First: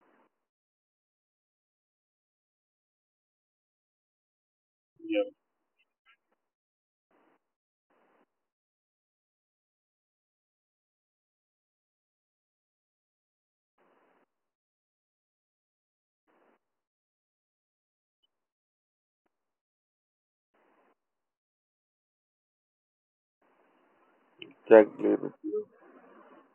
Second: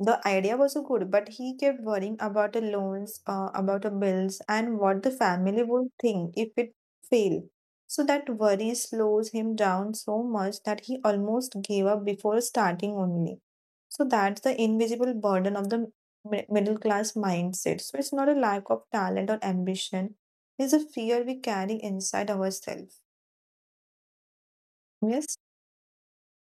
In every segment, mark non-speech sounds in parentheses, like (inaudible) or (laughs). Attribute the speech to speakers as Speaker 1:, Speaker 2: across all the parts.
Speaker 1: the idea was so good, but he kept worrying about the loans, about the bills, and what the
Speaker 2: Yeah,
Speaker 1: family would think if it failed. So that worry slows him down so much that he almost gave up before starting only. So that's the invisible burden of the middle class mindset. So it's not a lack of talent or ambition is a fear we carry inside ourselves.
Speaker 2: exactly.
Speaker 1: Yes,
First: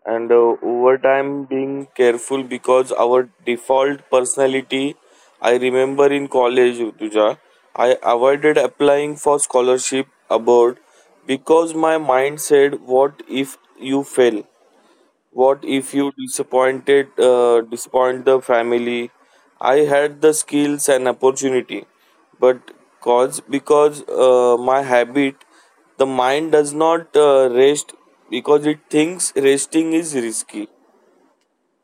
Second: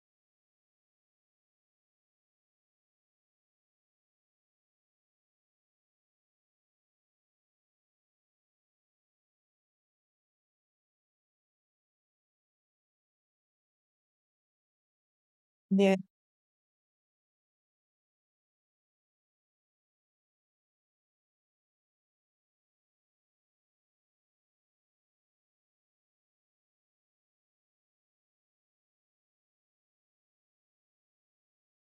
Speaker 2: And Over time, being careful because our default personality. I remember in college, Rutuja, I avoided applying for scholarship abroad because my mind said, "What if you fail? What if
Speaker 1: there.
Speaker 2: you disappoint the family?" I had the skills and opportunity, but cause because my habit, the mind does not rest because it thinks resting is risky.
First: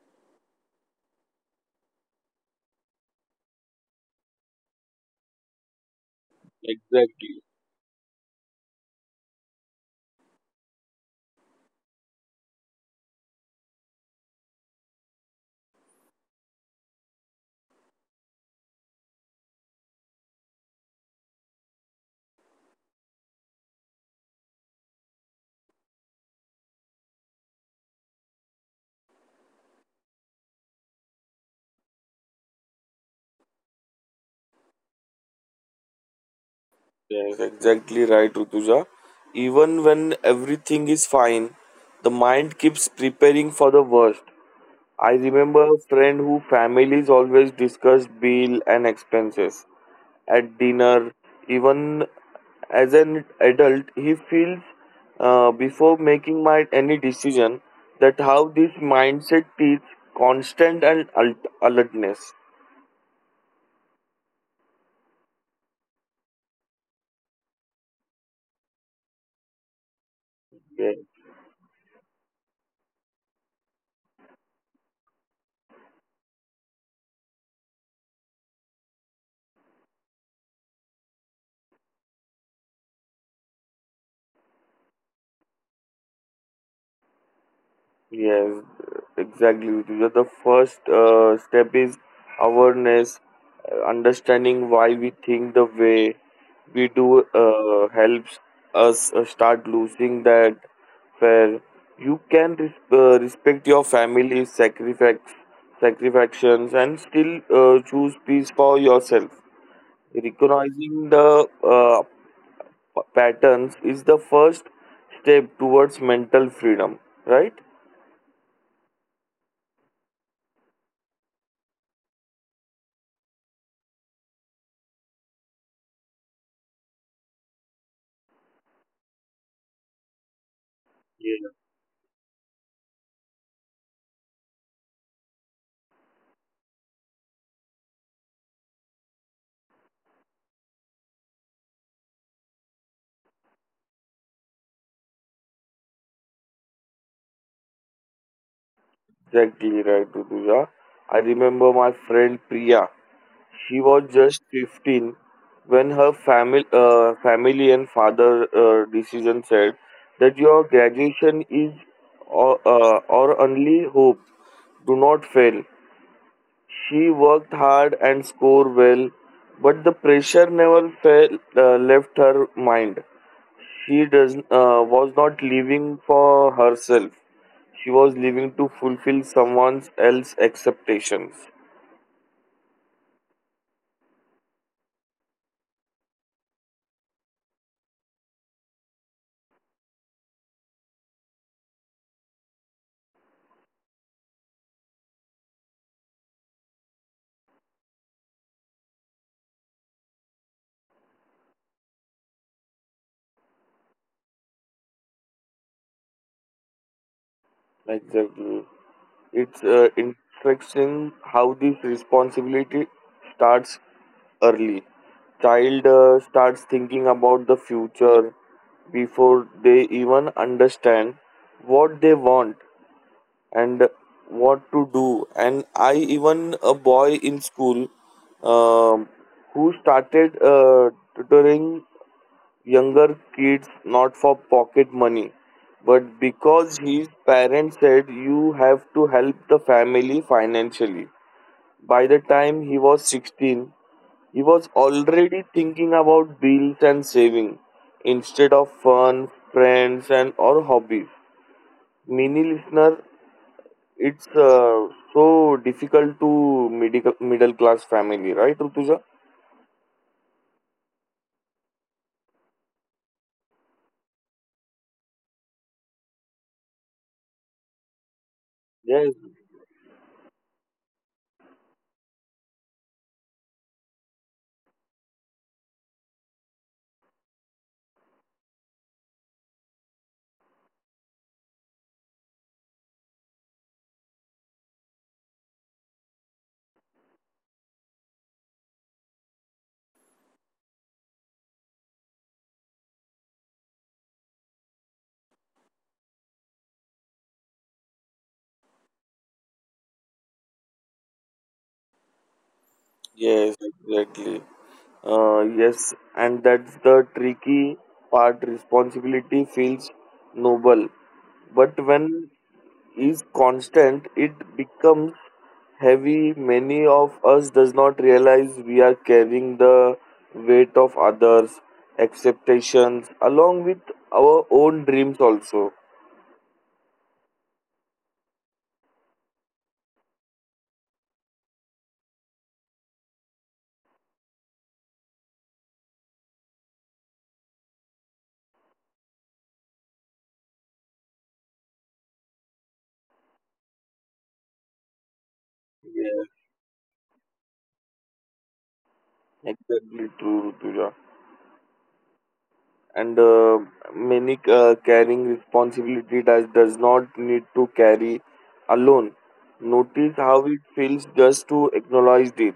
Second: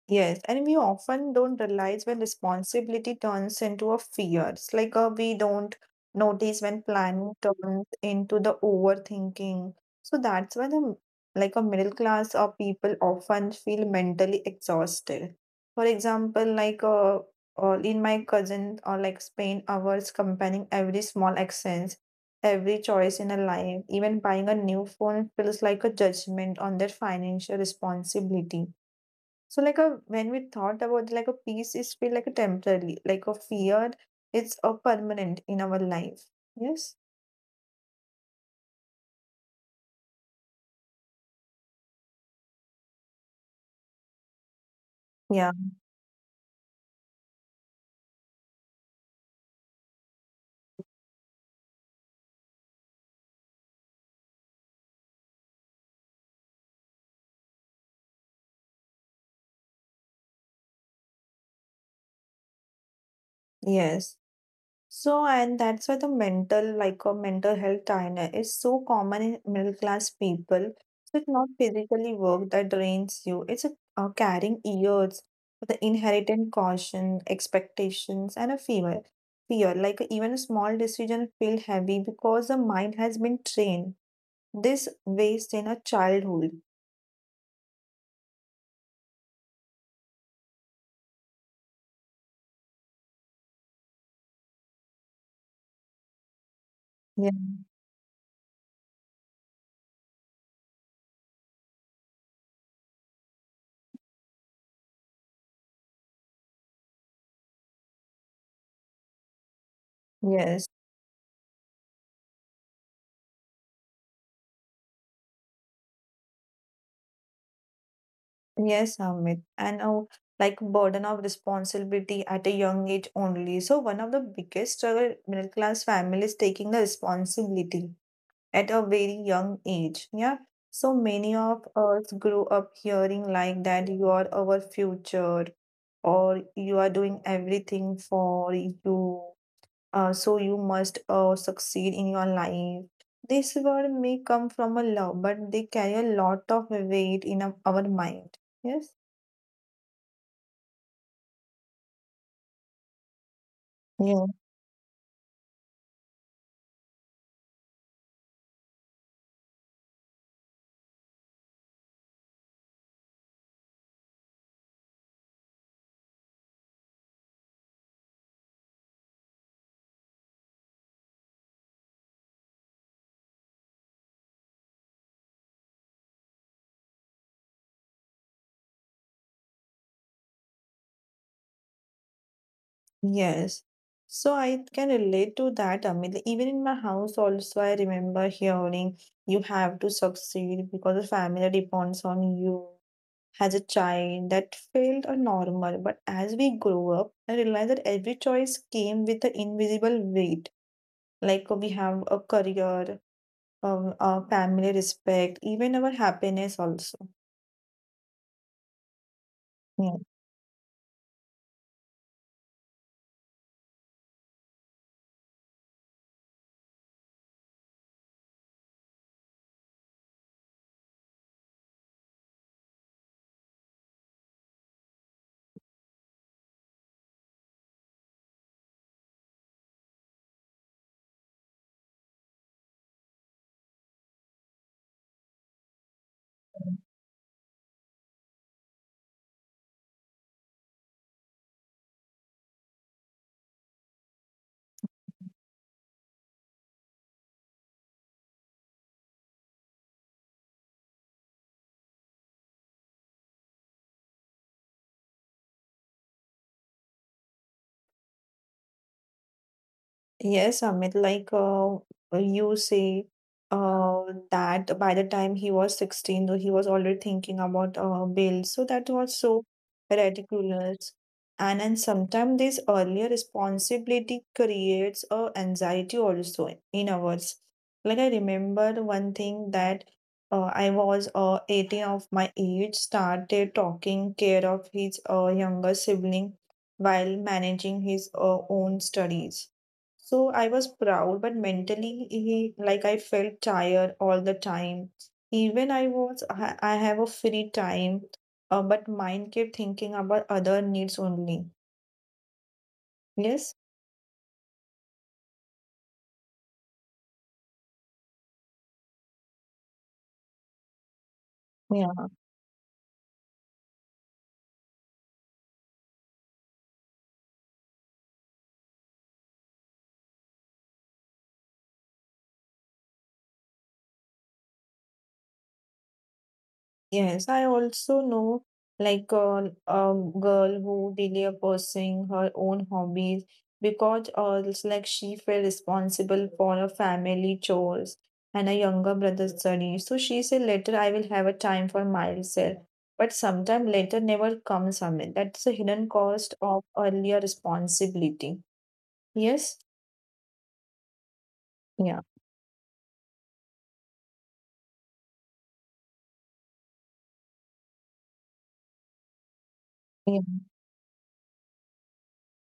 Speaker 1: Yes, and we often don't realize when responsibility turns into a fear. It's like we don't notice when planning
Speaker 2: Exactly.
Speaker 1: turns into the overthinking. So that's why the like a middle class or people often feel mentally exhausted. For example, like in my cousin or like spend hours comparing every small accent, every choice in a life. Even buying a new phone feels like a judgment on their financial responsibility, so like a when we thought about like a peace is feel like a temporary, like a fear, it's a permanent in our life. Yes?
Speaker 2: Yes, exactly right, Rutuja. Even when everything is fine, the mind keeps preparing for the worst. I
Speaker 1: Yeah.
Speaker 2: remember a friend who families always discussed bill and expenses at dinner. Even as an adult, he feels before making my any decision, that how this mindset teach constant and alertness.
Speaker 1: Yes. So and that's why the mental like a mental health diner is so common in middle class people.
Speaker 2: Yeah.
Speaker 1: So it's not physically work that drains you. It's a, carrying years with the inherited caution, expectations, and a fear. Fear like even a small decision feel heavy because the mind has been trained. This waste in a childhood.
Speaker 2: Yes, exactly. Because the first step is awareness, understanding why we think the way we do
Speaker 1: Yeah.
Speaker 2: helps us start losing that fear. You can respect your family's sacrifices, and still choose peace for yourself.
Speaker 1: Yes,
Speaker 2: Recognizing the patterns is the first step towards mental freedom, right?
Speaker 1: yes, Amit. And a like burden of responsibility at a young age only. So one of the biggest struggle middle class families taking the responsibility at a very young age. Yeah. So many of us grew up hearing like that you are our future or you are doing everything for you, so you must succeed in your life. This word may come from a love, but they carry a lot of weight in our mind. Yes.
Speaker 2: Exactly right, Duduja. I remember my friend Priya. She was
Speaker 1: Yeah.
Speaker 2: just 15 when her family and father decision said that your graduation is or, our only hope. Do not fail. She worked hard and scored well, but the pressure never left her mind. She does was not living for herself. She was living to fulfill someone else's expectations.
Speaker 1: Yes. So I can relate to that, Amit. Like, even in my house also, I remember hearing you have to succeed because the family depends on you. As a child, that felt a normal, but as we grow up, I realized that every choice came with an invisible weight. Like we have a career, our family respect, even our happiness also.
Speaker 2: Exactly. It's
Speaker 1: Yeah.
Speaker 2: interesting how this responsibility starts early. Child starts thinking about the future before they even understand what they want and what to do. And I even a boy in school, um, who started tutoring younger kids, not for pocket money but because his parents said you have to help the family financially. By the time he was 16, he was already thinking about bills and saving instead of fun, friends, and or hobbies. Many listeners, it's so difficult to middle class family, right, Rutuja?
Speaker 1: Yes, Amit, like you say uh, that by the time he was 16, though he was already thinking about bail. So that
Speaker 2: Yes.
Speaker 1: was so ridiculous. And sometimes this earlier responsibility creates a anxiety also in ours. Like I remember one thing that I was 18 of my age, started talking care of his younger sibling while managing his own studies so I was proud, but mentally, he, like I felt tired all the time. Even I was, I have a free time, but mind kept thinking about other needs only.
Speaker 2: Yes,
Speaker 1: Yes.
Speaker 2: exactly. Yes, and that's the tricky part. Responsibility feels noble, but
Speaker 1: Yeah.
Speaker 2: when is constant, it becomes heavy. Many of us does not realize we are carrying the weight of others' expectations along with our own dreams also.
Speaker 1: Yes, I also know like a girl who delay pursuing her own hobbies because it's like she felt responsible for her family chores and a younger brother's studies. So she said later I will have a time for myself. But sometime later never comes from it. That's the hidden cost of earlier responsibility. Yes?
Speaker 2: Exactly true, Rutuja.
Speaker 1: Yeah.
Speaker 2: And Many carrying responsibility does not need to carry alone. Notice
Speaker 1: Yeah.
Speaker 2: how it feels just to acknowledge it.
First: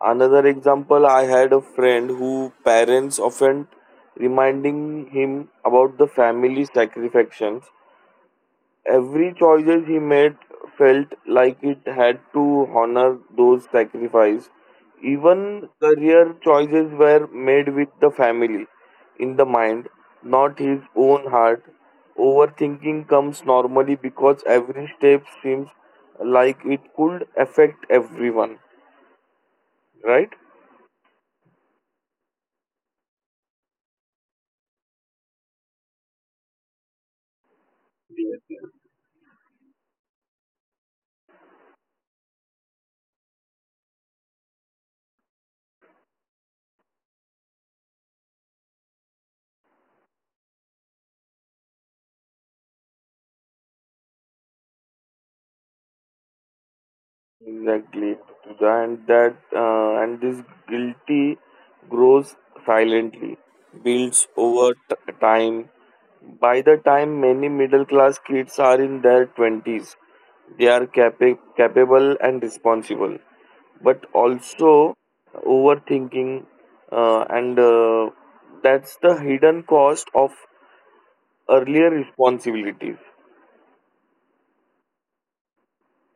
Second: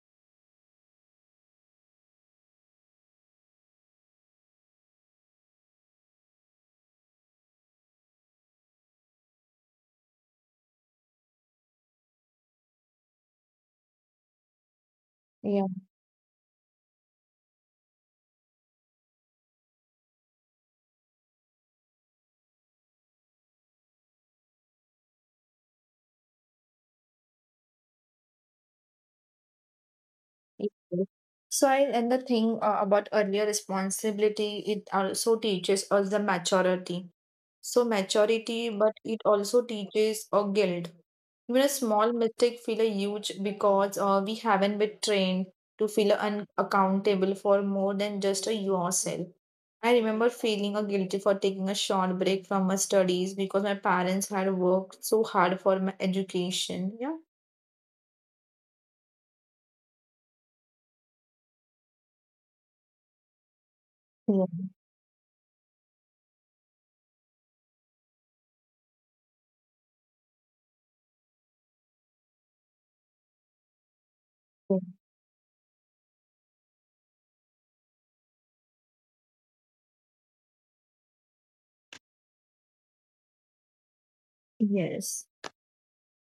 Speaker 2: Another example, I had a friend who parents often reminding him about the family sacrifices. Every choices he made felt like it had to honor those sacrifices.
Speaker 1: Yeah.
Speaker 2: Even career choices were made with the family in the mind, not his own heart. Overthinking comes normally because every step seems like it could affect everyone, right?
Speaker 1: Okay. So I and the thing about earlier responsibility, it also teaches us the maturity. So maturity, but it also teaches a guilt. Even a small mistake feel a huge because we haven't been trained to feel accountable for more than just a yourself. I remember feeling a guilty for taking a short break from my studies because my parents had worked so hard for my education. Yeah.
Speaker 2: Exactly, and this guilty grows silently, builds
Speaker 1: Yeah.
Speaker 2: over time. By the time many middle class kids are in their twenties, they are capable and responsible, but
Speaker 1: Yeah.
Speaker 2: also overthinking, and that's the hidden cost of earlier responsibilities.
Speaker 1: Yes.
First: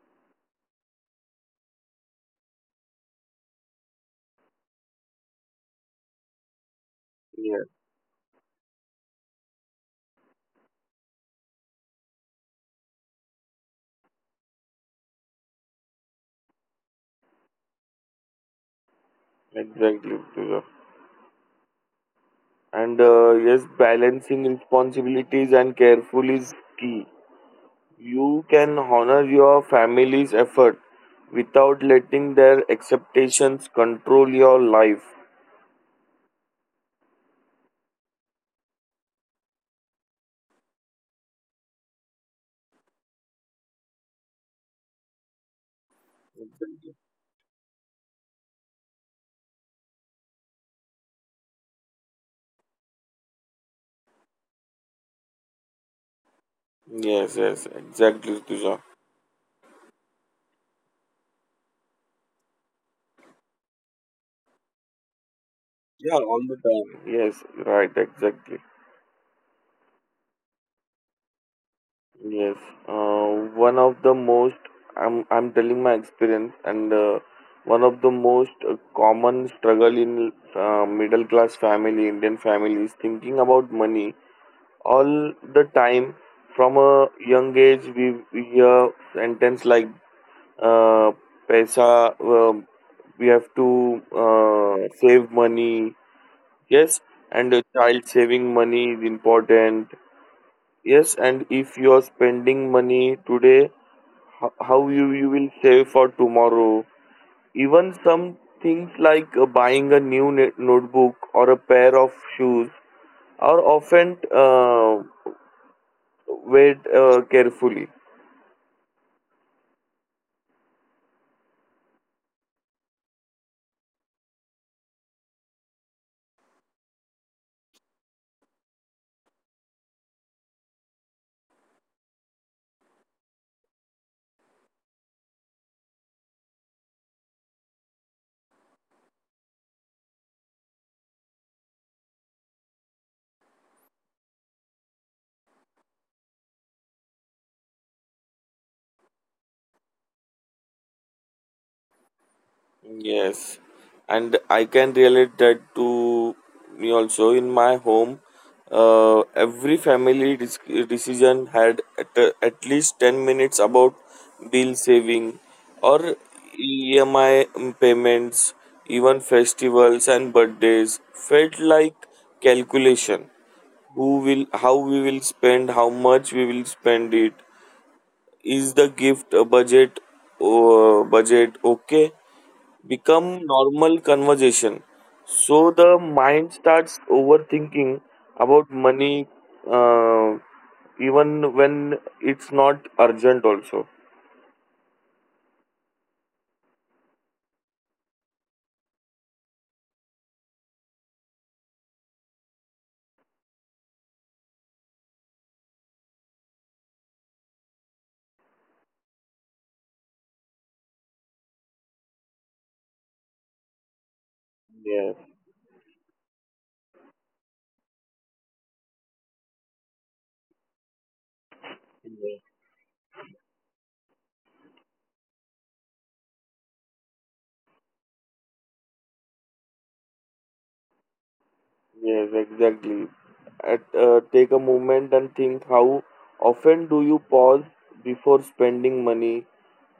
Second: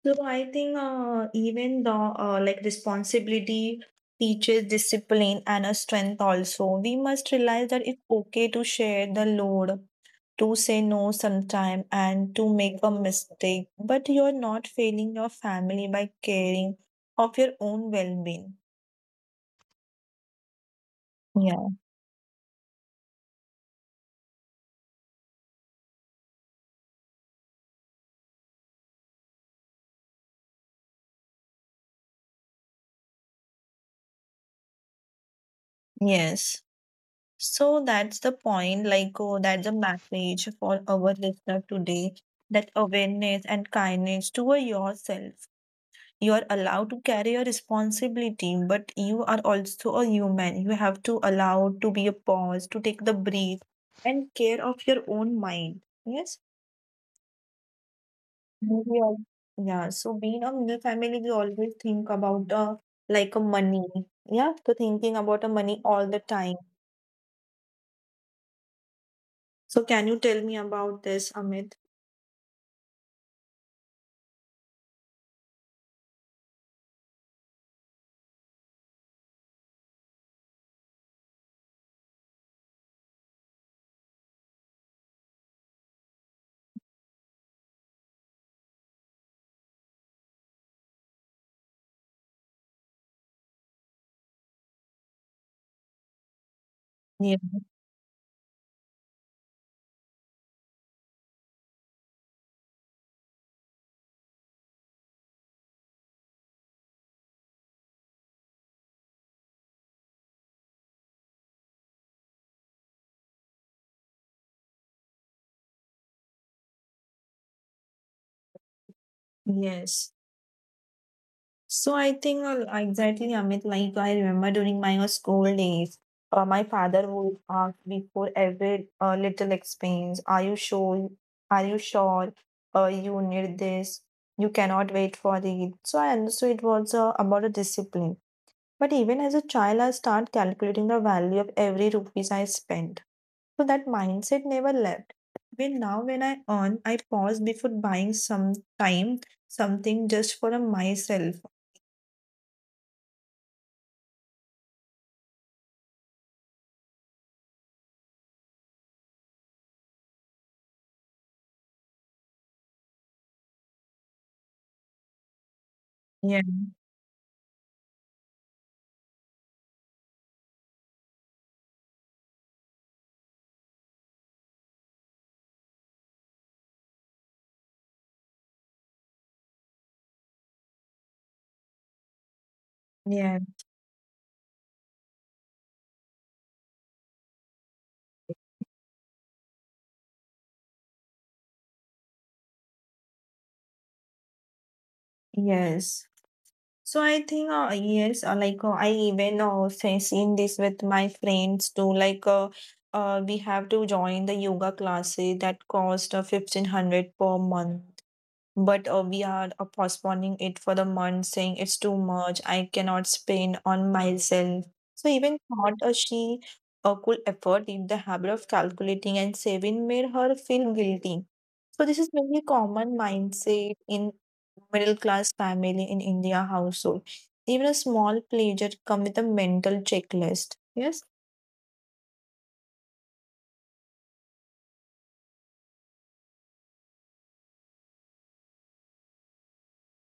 Speaker 1: So I think even the like responsibility teaches discipline and a strength also. We must
Speaker 2: Yeah,
Speaker 1: realize that it's okay to share the load, to say no sometime and to make a mistake, but you're not failing your family by caring of your own well-being.
Speaker 2: exactly.
Speaker 1: Yeah.
Speaker 2: And Yes, balancing responsibilities and careful is key. You can honor your family's effort without letting their expectations control your life.
Speaker 1: Yes. So that's the point, like oh, that's a message for our listener today, that awareness and kindness toward yourself, you are allowed to carry your responsibility but you are also a human, you have to allow to be a pause to take the breath and care of your own mind. Yes.
Speaker 2: Yes, yes, exactly, Tuja.
Speaker 1: Mhm. We all, yeah so being a middle family we always think about like a money, yeah so thinking about a money all
Speaker 2: Yeah,
Speaker 1: the
Speaker 2: all the
Speaker 1: time,
Speaker 2: time. Yes, right, exactly.
Speaker 1: so can you tell me about this, Amit?
Speaker 2: Yes, uh, one of the most, I'm telling my experience, and one of the most common struggle in middle class family Indian family is thinking about money all the time. From a young age, we hear sentence like uh, "paisa," we have to save money. Yes,
Speaker 1: Yeah,
Speaker 2: and a child saving money is important. Yes, and if you are spending money today, how you will save for tomorrow? Even some things like buying a new notebook or a pair of shoes are often weighed carefully.
Speaker 1: yes. So I think exactly, Amit. Like I remember during my school days, my father would ask before every little expense, "Are you sure? Are you sure? You need this. You cannot wait for it." So I understood it was about a discipline. But even as a child, I start calculating the value of every rupees I spend. So that mindset never left. Even now, when I earn, I pause before buying some time something just for myself.
Speaker 2: Yes, and I can relate that to me also. In my home, every family decision had at least 10 minutes about bill saving or EMI payments. Even festivals and birthdays felt like calculation. Who will, how we will spend, how much we will spend it, is the gift a budget? Oh, budget, okay, become
Speaker 1: Yeah,
Speaker 2: normal conversation. So the mind starts overthinking about money, uh, even when it's not urgent also.
Speaker 1: yes. So I think yes, like I even seen this with my friends too. Like we have to join the yoga classes that cost 1500 per month. But we are postponing it for the month, saying it's too much. I cannot spend on myself. So
Speaker 2: Yeah.
Speaker 1: even thought she could afford it, the habit of calculating and saving made her feel guilty. So this is very common mindset in middle class family in India household. Even a small pleasure come with a mental checklist. Yes.
Speaker 2: Yes, exactly. Take a moment and think, how often do you pause before spending money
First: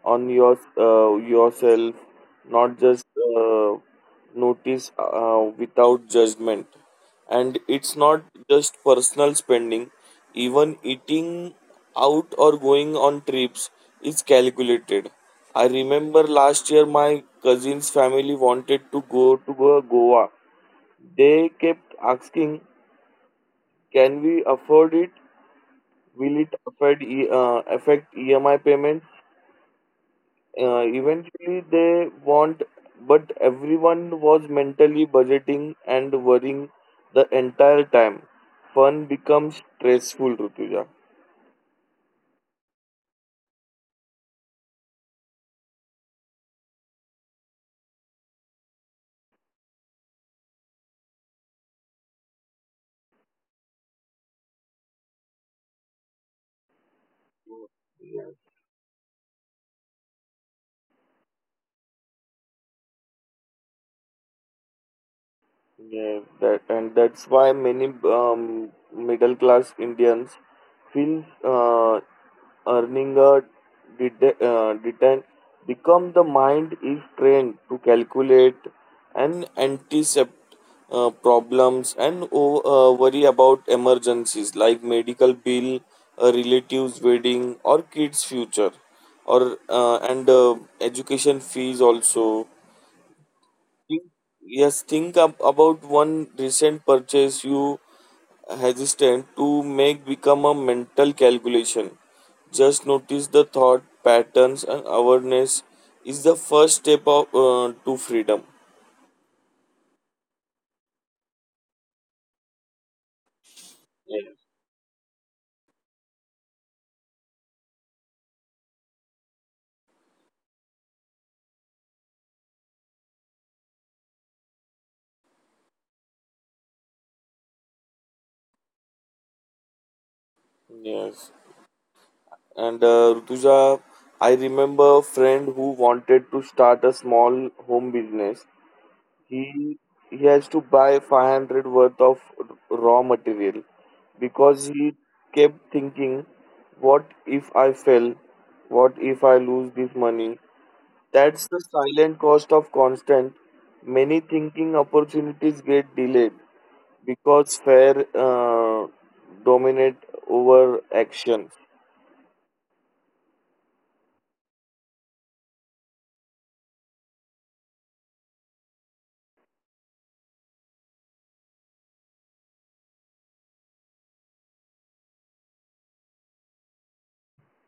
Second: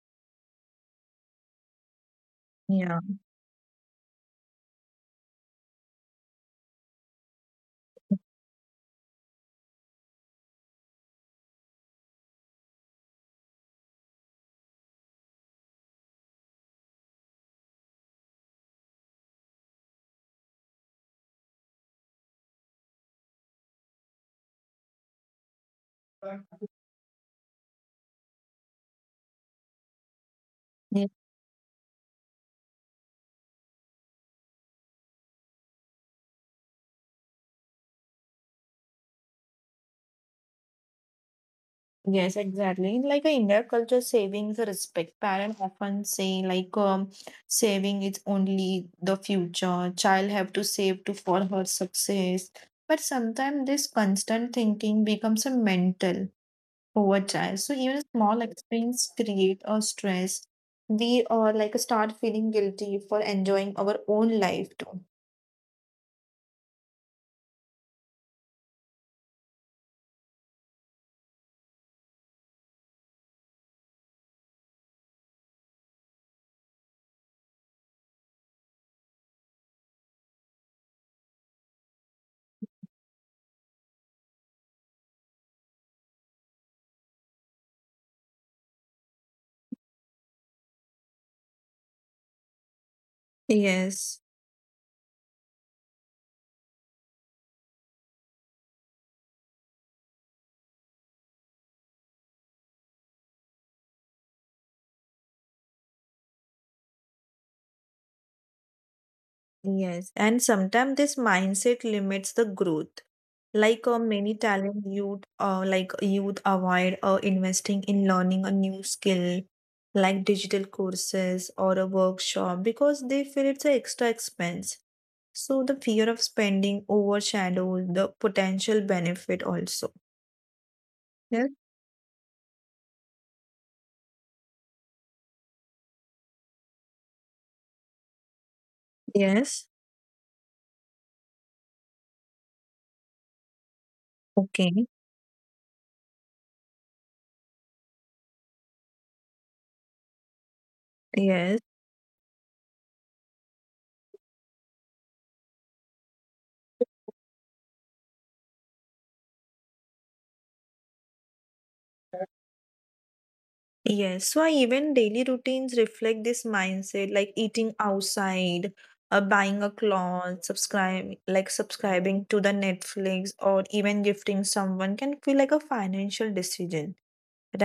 Speaker 2: on your yourself? Not
Speaker 1: Yeah.
Speaker 2: just uh, notice without judgment. And it's not just personal spending; even eating out or going on trips is calculated. I remember last year my cousin's family wanted to go to Goa. They kept asking, "Can we afford it? Will it affect affect EMI payments?"
Speaker 1: Ye-.
Speaker 2: Eventually, they want, but everyone was mentally budgeting and worrying the entire time. Fun becomes stressful, Rutuja.
Speaker 1: Yes, exactly. Like a India culture, savings respect. Parents often say like saving is only the future. Child have to save to for her success. But sometimes this constant thinking becomes a mental over time. So even small expense create a stress. We are like start feeling guilty for enjoying our own life too.
Speaker 2: Yeah, that, and that's why many um, middle class Indians feel uh, earning a detent become the mind is trained to calculate and anticipate problems and worry about emergencies like medical bill, a relative's wedding, or kids' future, or and education fees also.
Speaker 1: Yes,
Speaker 2: Yes, think about one recent purchase you hesitant to make become a mental calculation. Just notice the thought patterns, and awareness is the first step of, to freedom.
Speaker 1: yes. And sometimes this mindset limits the growth. Like many
Speaker 2: Yes.
Speaker 1: talent youth, like youth avoid investing in learning a new skill, like digital courses or a workshop, because they feel it's an extra expense. So the fear of spending overshadows the potential benefit also.
Speaker 2: Yes. And Rutuja, I remember a friend who wanted to start a small home business. He
Speaker 1: Yes.
Speaker 2: he has to buy 500 worth of raw material, because
Speaker 1: Okay.
Speaker 2: he kept thinking, what if I fail? What if I lose this money? That's the
Speaker 1: Yes.
Speaker 2: silent cost of constant. Many thinking opportunities get delayed because fear dominate over action.
Speaker 1: Yes, so I even daily routines reflect this mindset, like eating outside, buying a cloth, like subscribing to the Netflix, or even gifting someone can feel like a financial decision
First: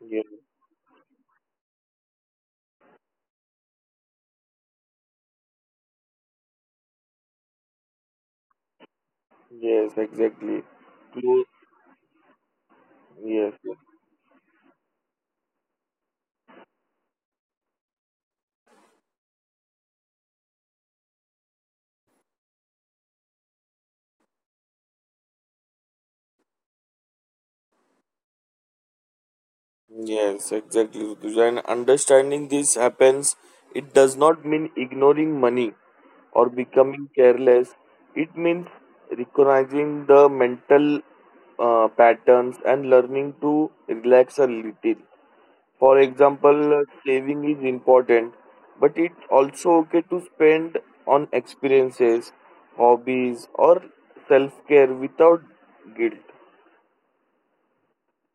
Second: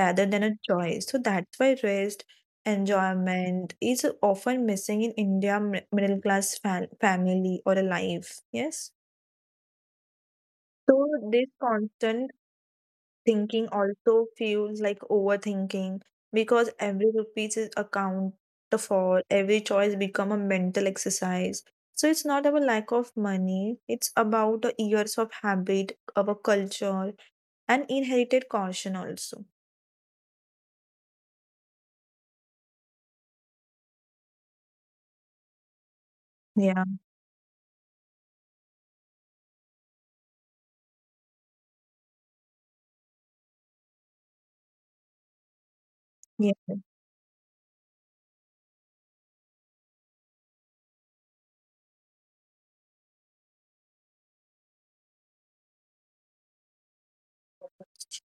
Speaker 2: Yes,
Speaker 1: than a choice. So that's why rest, enjoyment is often missing in India middle class fa family or a life. Yes.
Speaker 2: yes, exactly.
Speaker 1: So
Speaker 2: Close.
Speaker 1: this constant
Speaker 2: Yes.
Speaker 1: thinking also feels like overthinking because every rupees is accounted for, every choice become a mental exercise. So it's not about lack of money, it's about the years of habit, our culture, and inherited caution also.
Speaker 2: Yes, exactly, Rutuja. And understanding this happens, it does not mean ignoring money or
Speaker 1: Yeah.
Speaker 2: becoming careless. It means recognizing the mental patterns and learning to relax a little. For
Speaker 1: Yeah.
Speaker 2: example, saving is important, but it's also okay to spend on experiences, hobbies, or self care without guilt.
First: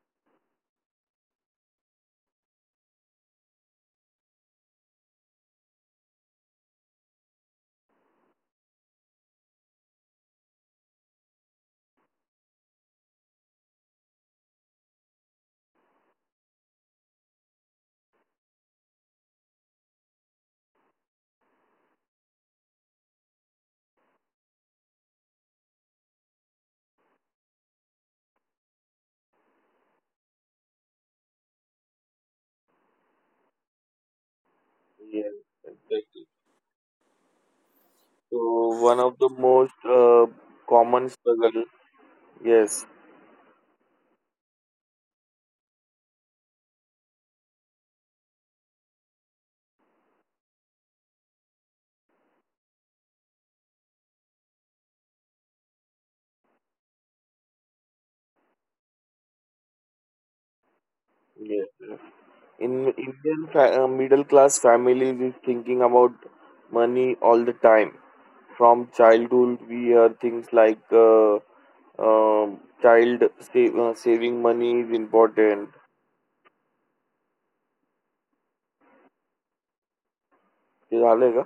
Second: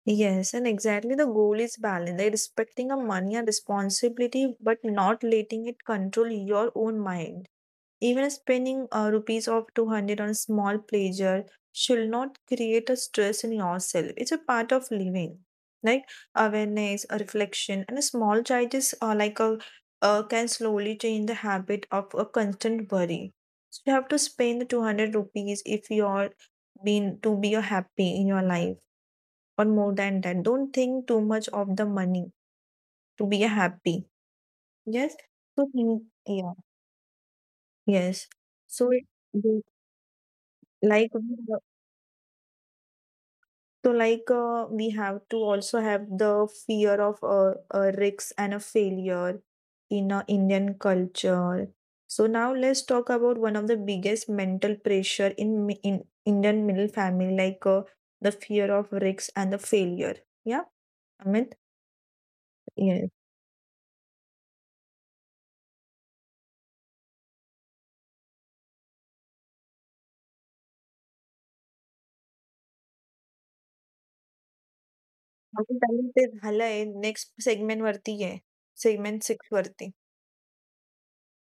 Speaker 1: Yes, and exactly the goal is balance, like respecting a money and responsibility, but not letting it control your own mind. Even spending rupees of 200 on a small pleasure should not create a stress in yourself. It's a part of living. Like awareness, a reflection, and a small changes are like a can slowly change the habit of a constant worry. So you have to spend the 200 rupees if you're being to be a happy in your life or more than that. Don't think too much of the money to be a happy. Yes.
Speaker 2: Yes,
Speaker 1: So think,
Speaker 2: exactly.
Speaker 1: yeah. Yes.
Speaker 2: So
Speaker 1: So
Speaker 2: one
Speaker 1: it-,
Speaker 2: of the most
Speaker 1: like
Speaker 2: common
Speaker 1: (laughs)
Speaker 2: struggle, yes,
Speaker 1: So, like, we have to also have the fear of a risks and a failure in Indian culture. So now let's talk about one of the biggest mental pressure in in Indian middle family, like the fear of risks and the failure. Yeah, Amit.
Speaker 2: yes, yes. In
Speaker 1: Yes.
Speaker 2: Indian middle class families is thinking about money all the time. From childhood, we hear things like child save, saving money is important.
Speaker 1: आपण त्याला ते झालंय next segment वरती आहे segment six वरती
Speaker 2: ते झालंय का?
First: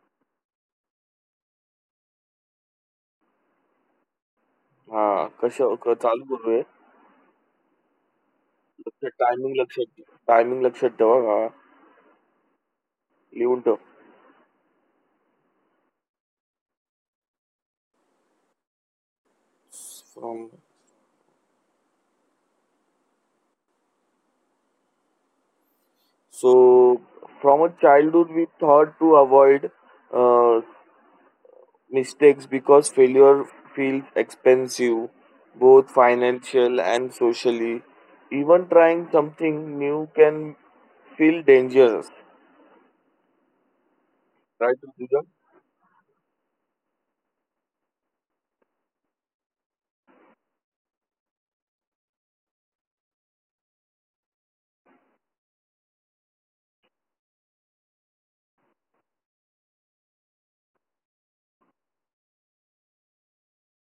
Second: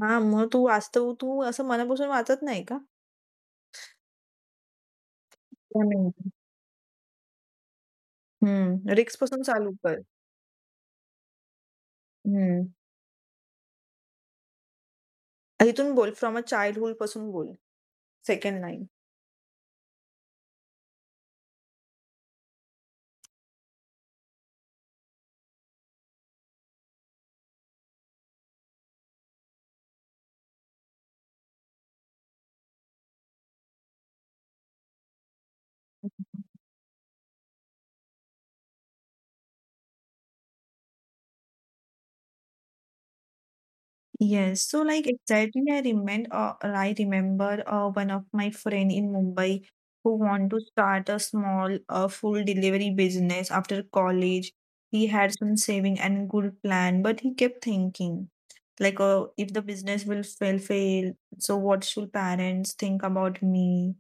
Speaker 1: हा मग तू वाचतो तू असं मनापासून वाचत नाही का
Speaker 2: हा कशा
Speaker 1: या
Speaker 2: क- चालू करूया
Speaker 1: हम्म
Speaker 2: लक्ष
Speaker 1: रिक्स पासून चालू
Speaker 2: टायमिंग लक्षात ठेवा हा
Speaker 1: कर
Speaker 2: लिहून ठेव
Speaker 1: इथून बोल, फ्रॉम अ चाइल्डहूडपासून बोल. Second line.
Speaker 2: From. So from a childhood, we thought to avoid uh, mistakes because failure feels expensive, both financial and socially. Even trying something new can feel dangerous.
Speaker 1: Yes.
Speaker 2: Right,
Speaker 1: So like
Speaker 2: Rutuja?
Speaker 1: exactly I remember one of my friend in Mumbai who want to start a small food delivery business after college. He had some saving and good plan, but he kept thinking like if the business will fail, so what should parents think about me?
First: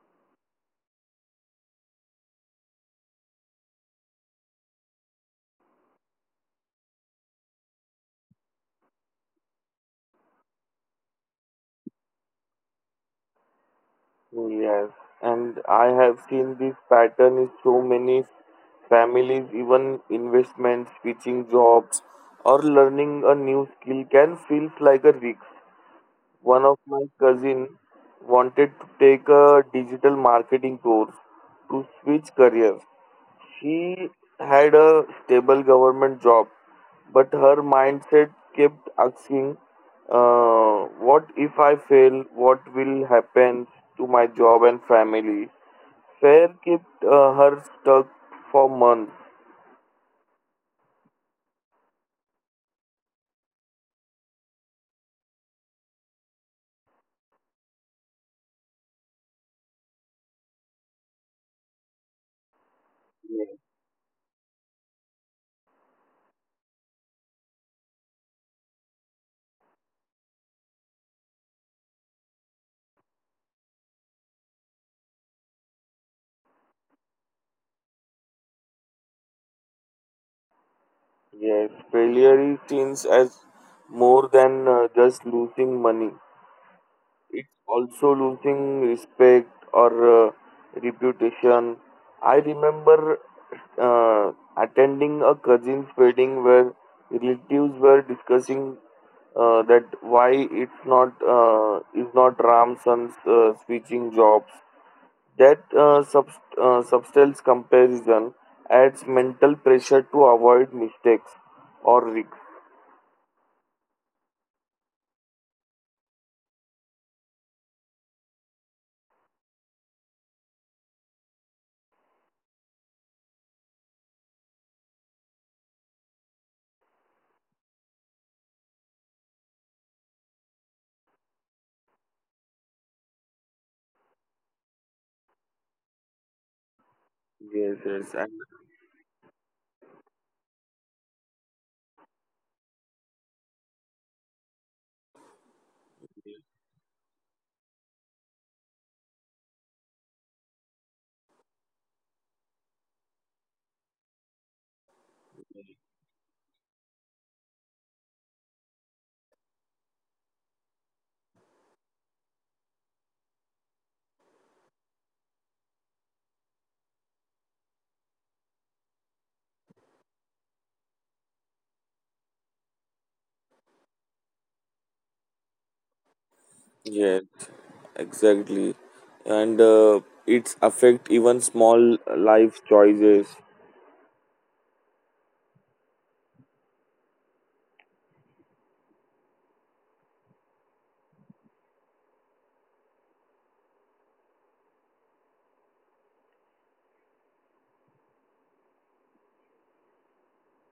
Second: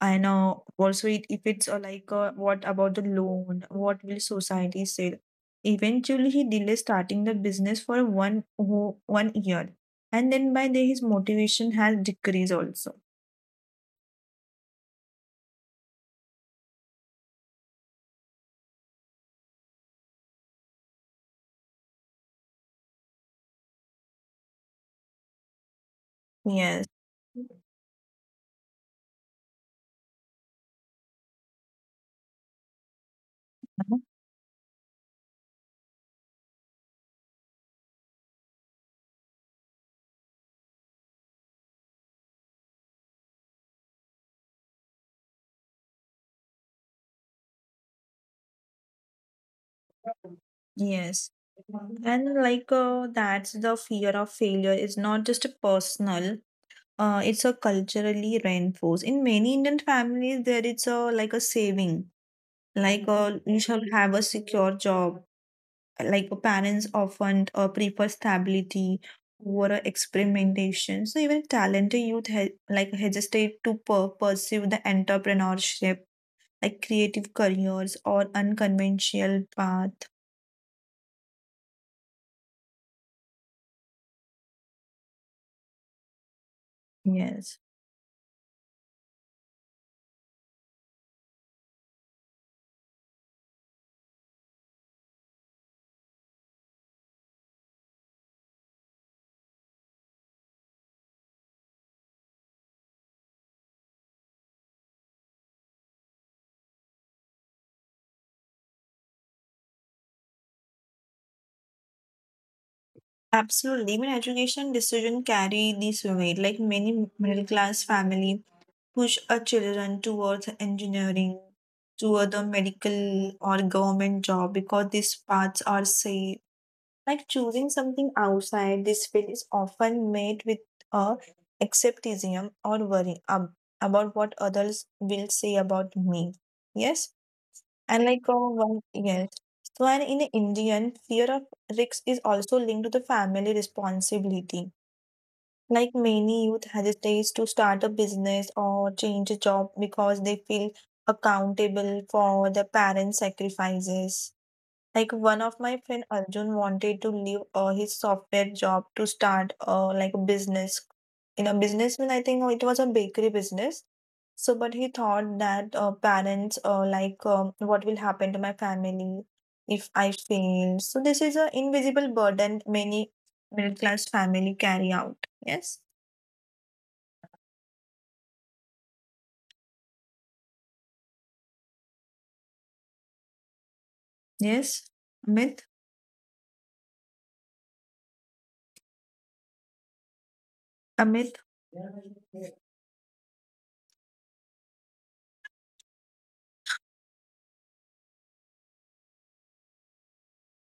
Speaker 1: I know. Also, it, if it's like, what about the loan? What will society say? Eventually, he delays starting the business for 1 year, and then by then his motivation has decreased also.
Speaker 2: Yes, and I have seen this pattern in so many families. Even investments, switching jobs, or learning a new skill can feel like a risk. One of
Speaker 1: Yes,
Speaker 2: my cousin wanted to take a digital marketing course to switch careers. She had a stable government job, but her mindset kept asking, uh, "What if I fail? What will happen to my job and family?" Fear kept her stuck for months.
Speaker 1: yes, and like that's the fear of failure. Is not just a personal. It's a culturally reinforced. In many Indian families, there is a like a saving. Like you shall have a secure job, like parents often prefer stability over experimentation so even talented youth like hesitate to pursue the entrepreneurship like creative careers or unconventional path.
Speaker 2: Yes, failure is seen as more than just losing money. It's
Speaker 1: Yes,
Speaker 2: also losing respect or uh, reputation. I remember uh, attending a cousin's wedding where relatives were discussing that why it's not is not Ramson's switching jobs. That substance comparison adds mental pressure to avoid mistakes or risks.
Speaker 1: absolutely, even education decision carry this weight like many middle class family push a children towards engineering toward the medical or government job because these paths are safe. Like choosing something outside this field is often made with a acceptism or worry about what others will say about me. Yes,
Speaker 2: Yes,
Speaker 1: and
Speaker 2: yes,
Speaker 1: like one yes. So and in Indian, fear of risks is also linked to the family responsibility. Like many youth hesitates to start a business or change a job because they feel accountable for their parents' sacrifices. Like one of my friend Arjun wanted to leave his software job to start like a business. In a business, mean I think oh, it was a bakery business. So, but he thought that parents like what will happen to my family if I fail. So this is an invisible burden many middle class family carry out. Yes.
Speaker 2: yes, exactly. And Its affect even small life choices.
Speaker 1: Yes. Amit. Amit.